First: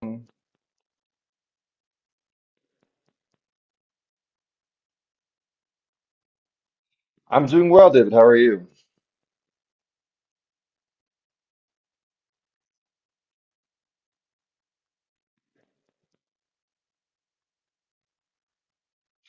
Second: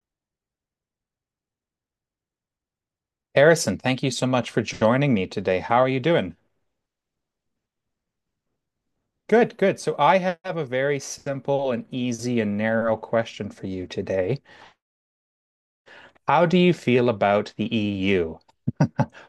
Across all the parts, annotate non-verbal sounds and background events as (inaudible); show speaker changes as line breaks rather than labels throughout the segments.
I'm
Harrison, thank you so much for joining me today. How are you doing?
doing well, David. How are you?
Good, good. So I have a very simple and easy and narrow question for you today. How do you feel about the EU?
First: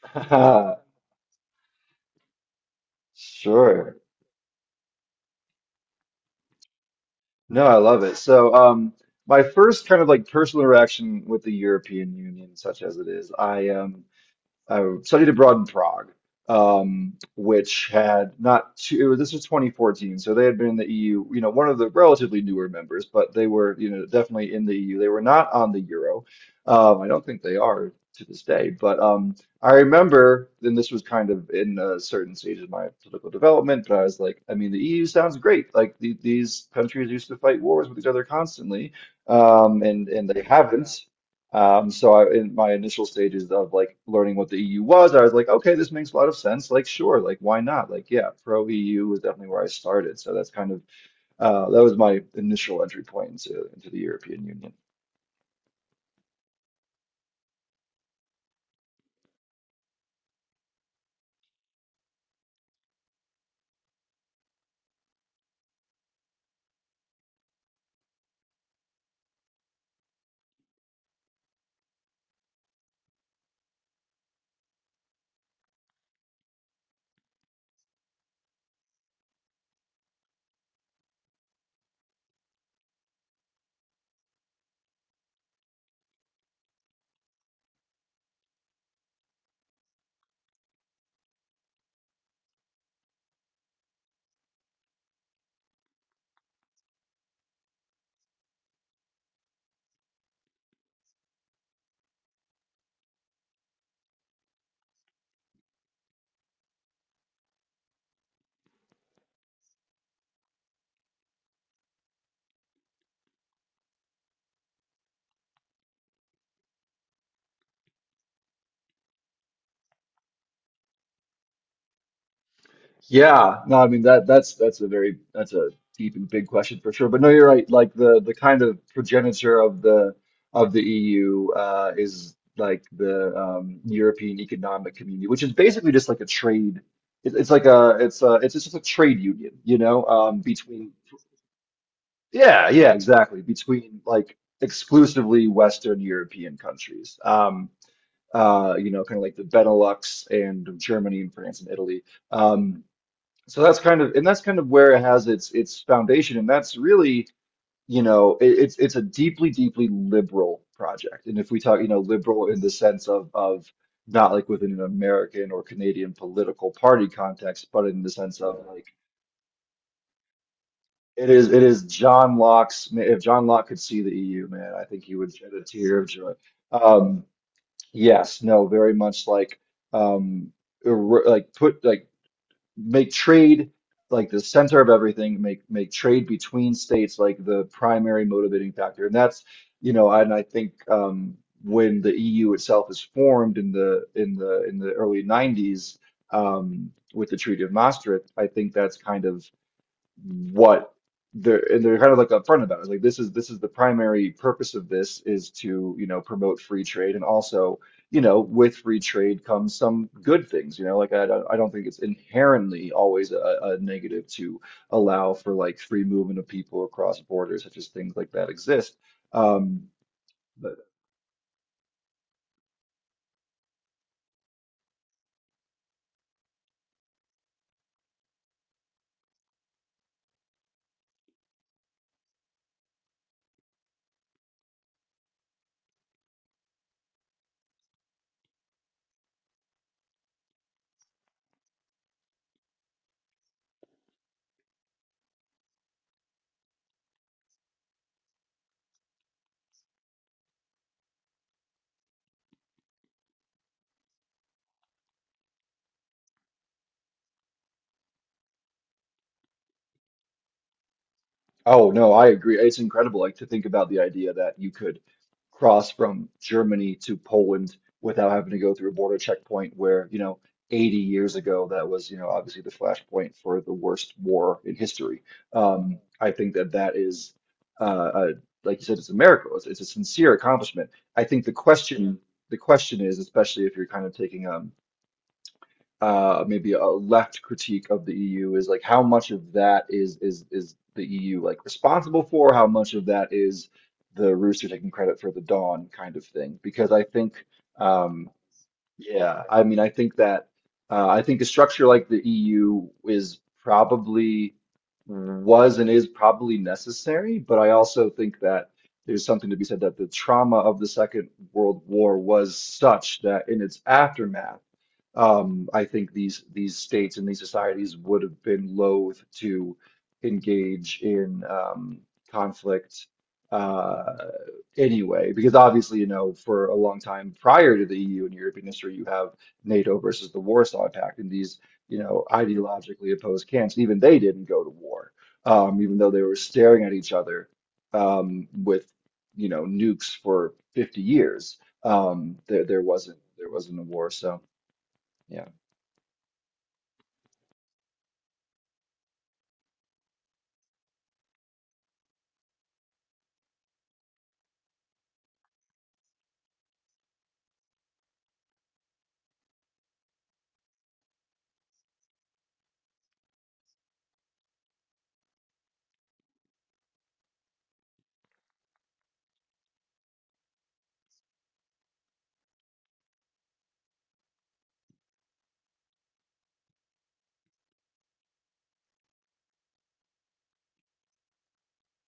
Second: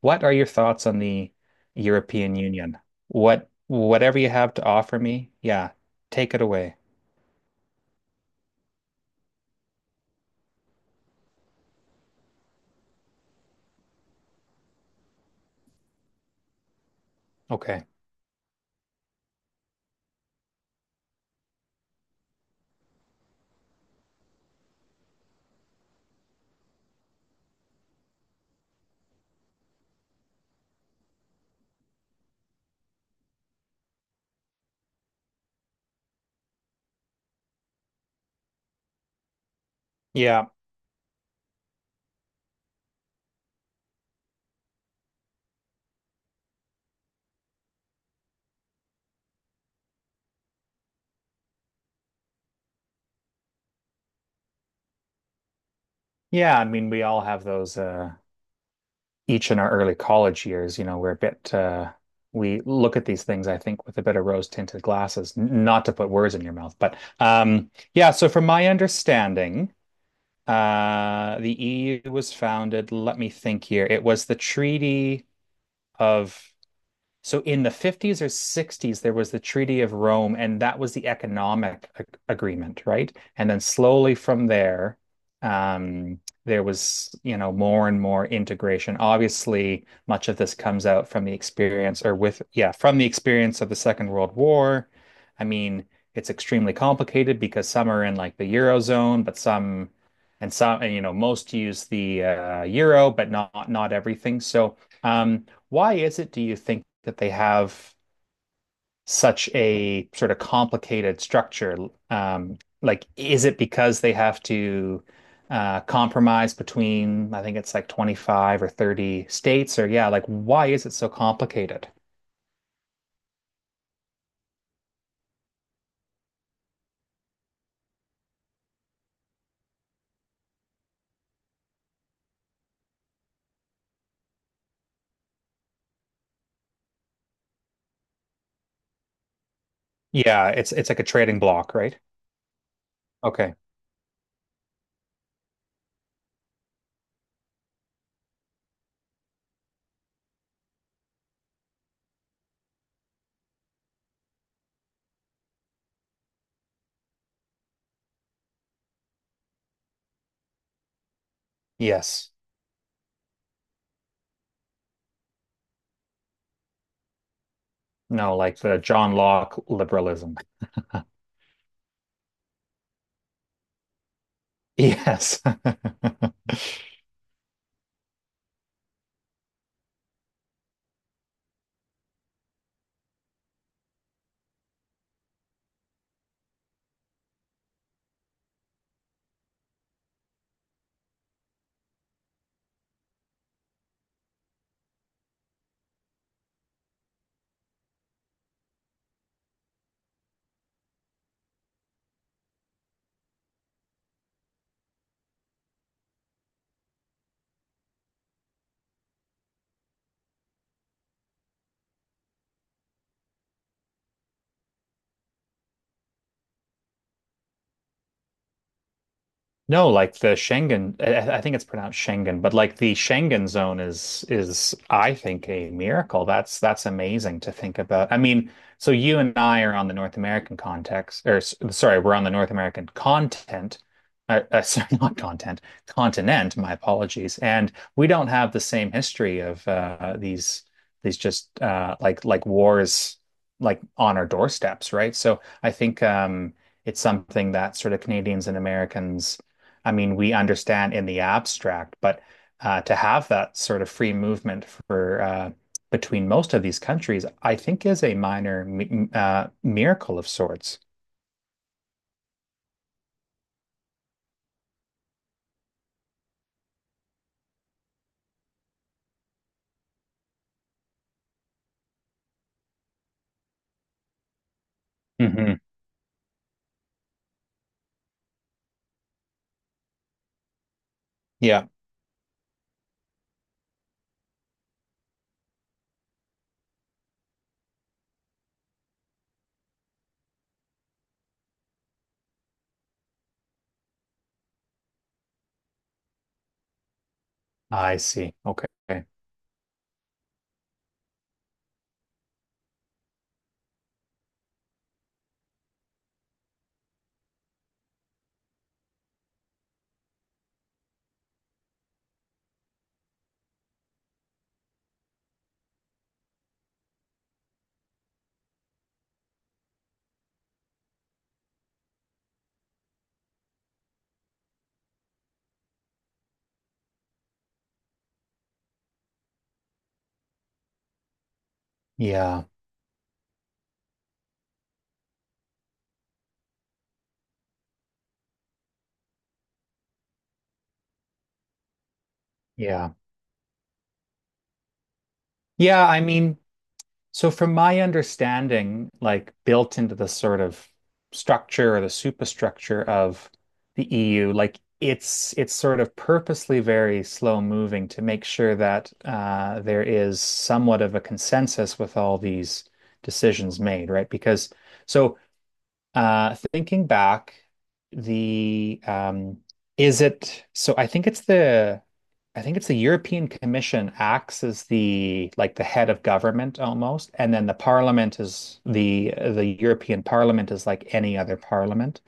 What are your thoughts
(laughs)
on the European Union? What
Sure.
whatever you have to offer me, yeah, take it away.
No, I love it. My first kind of like personal interaction with the European Union, such as it is, I I studied abroad in Prague,
Okay.
which had not too, this was 2014, so they had been in the EU, you know, one of the relatively newer members, but they were, you know, definitely in the EU. They were not on the euro. I don't think they are to this day, but I remember, and this was kind of in a certain stage of my political development, but I was like, I mean, the EU sounds great. Like the, these countries used to fight wars with each other constantly, and they
Yeah.
haven't. So I, in my initial stages of like learning what the EU was, I was like, okay, this makes a lot of sense. Like, sure, like why not? Like, yeah, pro EU was definitely where I started. So that's kind of that was my initial entry point into the European Union.
Yeah, I mean we all have those each in our early college years, you know, we're a bit we look at these things, I think, with a bit of rose-tinted glasses. Not to put words in your mouth, but yeah. So from my understanding, the EU was founded. Let me think here. It was the Treaty of. In the 50s or 60s, there was the Treaty of Rome, and that was the economic agreement, right? And then slowly from there, um, there was, you know, more and more integration. Obviously, much of this comes out from the experience or with, yeah, from the experience of the Second World War. I mean, it's extremely complicated because some are in like the Eurozone, but some, and, you know, most use the euro, but not everything. So, um, why is it, do you think, that they have such a sort of complicated structure? Like, is it because they have to compromise between, I think it's like 25 or 30 states, or yeah, like, why is it so complicated?
Yeah, no, I mean that's a very that's a deep and big question for sure. But no, you're right. Like the kind of progenitor of the EU is like the European Economic Community, which is basically just like a trade. It's like a it's just a trade union, you know,
Yeah, it's
between
like a trading block, right?
yeah exactly
Okay.
between like exclusively Western European countries. You know, kind of like the Benelux and Germany and France and Italy. Um, so that's kind of, and that's kind of where it has its foundation, and that's really, you know, it's a deeply, deeply liberal project. And if we talk, you know,
Yes.
liberal in the sense of not like within an American or Canadian political party context, but in the
No,
sense
like
of
the
like
John Locke liberalism. (laughs)
it is John Locke's. If John Locke could see the EU, man, I think he would
Yes.
shed a tear of joy.
(laughs)
Um, yes, no, very much um, like put like make trade like the center of everything, make trade between states like the primary motivating factor. And that's, you know, and I think when the EU itself is formed in the in the early 90s with the Treaty of Maastricht, I think that's kind of what they're kind of like upfront about it. Like this is the primary purpose of this is to, you know, promote free trade and also, you know, with free trade comes some good things, you know, like I don't think it's inherently always a negative to allow for like free movement of people across borders, such as things like that exist. Um,
No, like the
but
Schengen, I think it's pronounced Schengen, but like the Schengen zone is I think a miracle. That's amazing to think about. I mean, so you and I are on the North American context, or sorry, we're on the North American content, (laughs) sorry, not content, continent. My apologies, and we don't have the same history of these just like wars like on our doorsteps, right? So I think it's something that sort of Canadians and Americans I mean, we understand in the abstract, but to have that sort of free movement for between most of these countries, I think is a minor mi miracle of sorts.
oh no, I agree. It's incredible, like to think about the idea that you could cross from Germany to Poland without having to go through a border checkpoint where, you know, 80 years ago that was, you know, obviously the flashpoint for the worst war in history.
Hmm.
I think that that is, uh, uh, like you said, it's a miracle. It's a sincere accomplishment. I think
Yeah.
the question is, especially if you're kind of taking maybe a left critique of the EU is like how much of that is the EU like responsible for? How much of that is the rooster taking credit for the dawn kind of thing? Because I think,
I
um,
see. Okay.
yeah, I mean, I think that I think a structure like the EU is probably was and is probably necessary, but I also think that there's something to be said that the trauma of the Second World War was such that in its aftermath I think these states and these societies would have been loath to engage in conflict uh, anyway, because obviously, you know, for a long time prior to the EU and European history, you have NATO versus the Warsaw Pact, and these, you know,
Yeah.
ideologically opposed camps, even they didn't go to war, even though they were staring at each other with, you know, nukes for 50 years. There,
Yeah.
there wasn't a war, so. Yeah.
Yeah. I mean, so from my understanding, like built into the sort of structure or the superstructure of the EU, like it's sort of purposely very slow moving to make sure that there is somewhat of a consensus with all these decisions made, right? Because so thinking back, the is it so? I think it's the European Commission acts as the like the head of government almost, and then the Parliament is the European Parliament is like any other parliament.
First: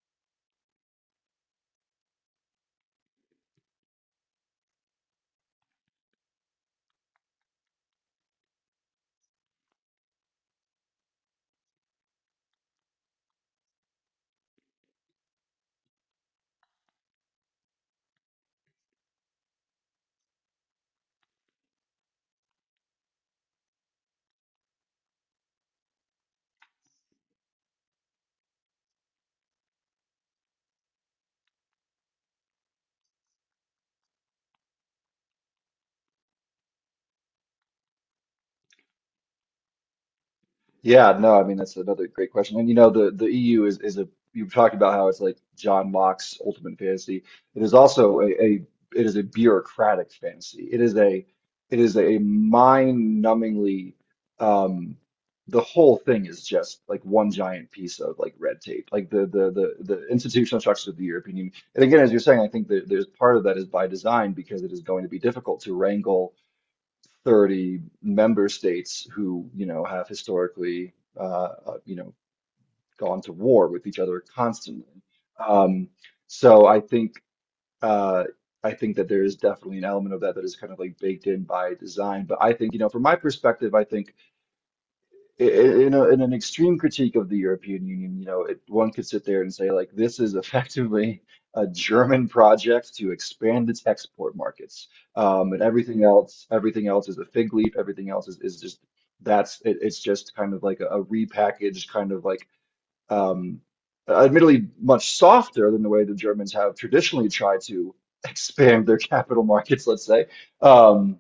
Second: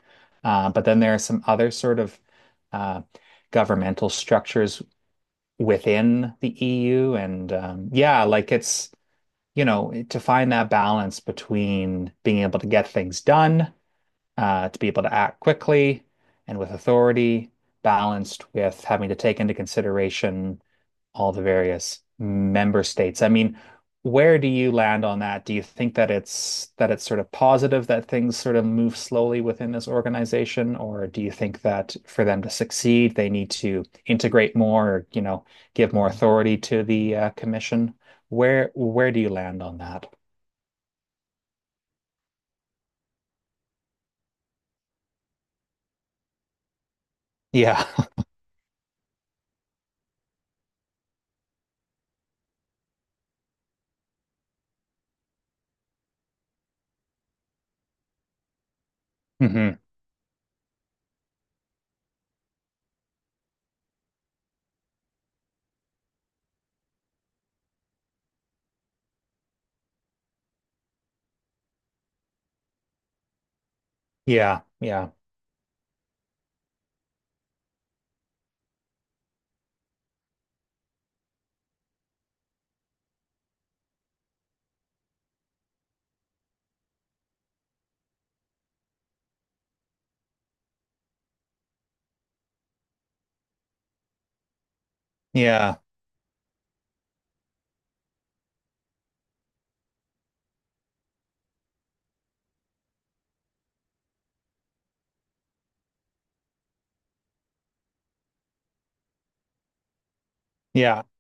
But then there are some other sort of uh, governmental structures within the EU, and yeah, like it's you know to find that balance between being able to get things done, to be able to act quickly and with authority, balanced with having to take into consideration all the various member states. I mean, where do you land on that? Do you think that it's sort of positive that things sort of move slowly within this organization, or do you think that for them to succeed, they need to integrate more, or, you know, give more authority to the commission? Where do you land on that?
Yeah, no, I mean that's another great question. And you know, the EU is a you've talked about how it's like John Locke's ultimate fantasy. It is
Yeah.
also a it is a bureaucratic fantasy. It is a mind-numbingly um the whole thing is just like one giant piece of like red tape. Like the
(laughs)
the
Hmm.
the the institutional structure of the European Union. And again, as you're saying, I think that there's part of that is by design because it is going to be difficult to wrangle 30-member states who, you know, have historically, you know, gone to war with each other
Yeah.
constantly.
Yeah.
Um, so uh, I think that there is definitely an element of that that is kind of like baked in by design. But I think, you know, from my perspective, I think in in an extreme critique of the European Union, you know, one could sit there and say, like, this is (laughs) effectively a German project to expand its export markets, and
Yeah.
everything else is a fig leaf. Everything else is just that's it, it's just kind of like a repackaged kind of like, um, admittedly much softer than the way the Germans have traditionally tried to (laughs) expand their capital markets, let's say.
Yeah.
Um,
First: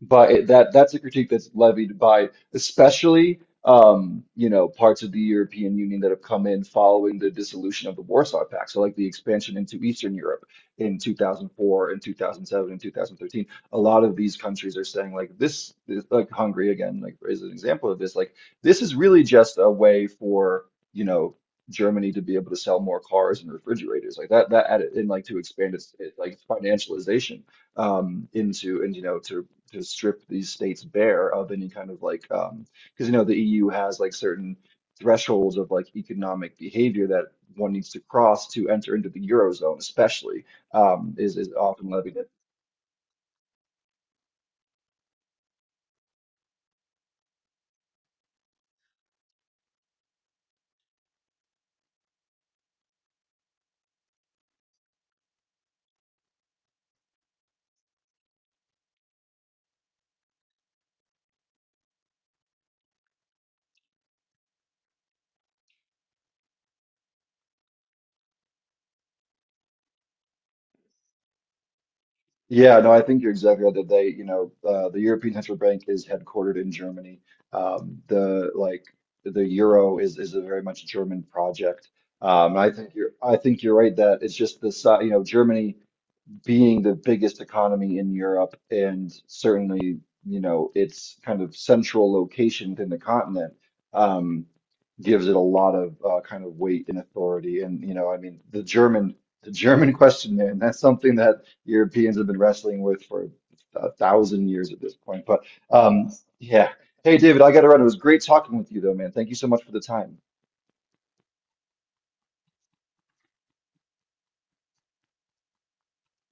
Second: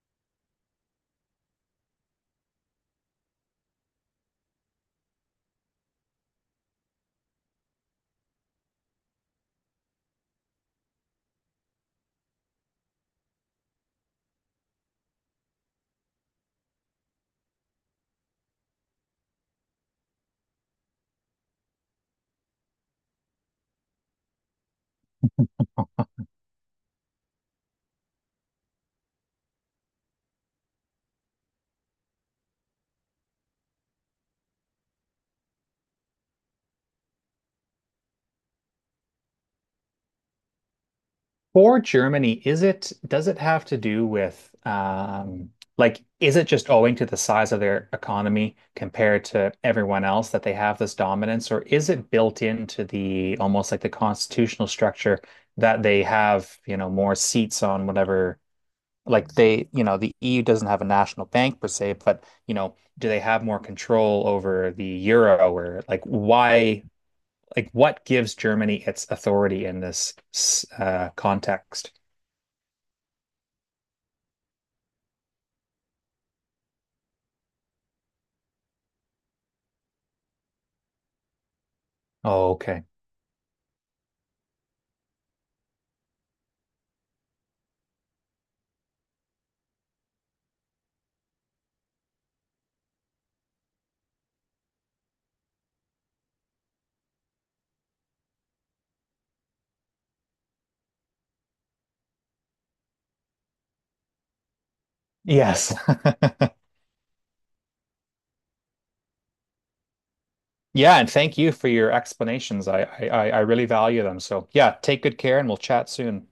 that that's a critique that's levied by especially you know parts of the European Union that have come in following the dissolution of the Warsaw Pact. So like the expansion into Eastern Europe in 2004 and 2007 and 2013. A lot of these countries are saying like like Hungary again, like is an example of this. Like this is really just a way for you know. Germany to be able to sell more cars and refrigerators like that added and like to expand like financialization into and you know to strip these states bare of any kind of like because you know the EU has like certain thresholds of like economic behavior that one needs to cross to enter into the Eurozone, especially is
For
often levied at.
Germany, is it does it have to do with like is it just owing to the size of their economy compared to everyone else that they have this dominance, or is it built into the almost like the constitutional structure that they have, you know, more seats on whatever like they, you know, the EU doesn't have a national bank per se, but you know, do they have more control over the euro or like why like what gives Germany its authority in this context?
Yeah, no, I think you're exactly right that they, you know, the European Central Bank is headquartered in Germany. Um, the like the euro is a very much German project.
Oh, okay.
I think you're right that it's just the you know Germany. Being the biggest economy in Europe and certainly, you know, its kind of central location within the continent um, gives it a lot of kind of weight and authority. And, you know, I mean, the German (laughs) question, man, that's something that Europeans have been wrestling with for 1,000 years at this point. But
Yes.
um,
(laughs)
yeah. Hey, David, I got to run. It was great talking with you, though, man. Thank you so much for the time.
Yeah, and thank you for your explanations. I really value them. So yeah, take good care and we'll chat soon.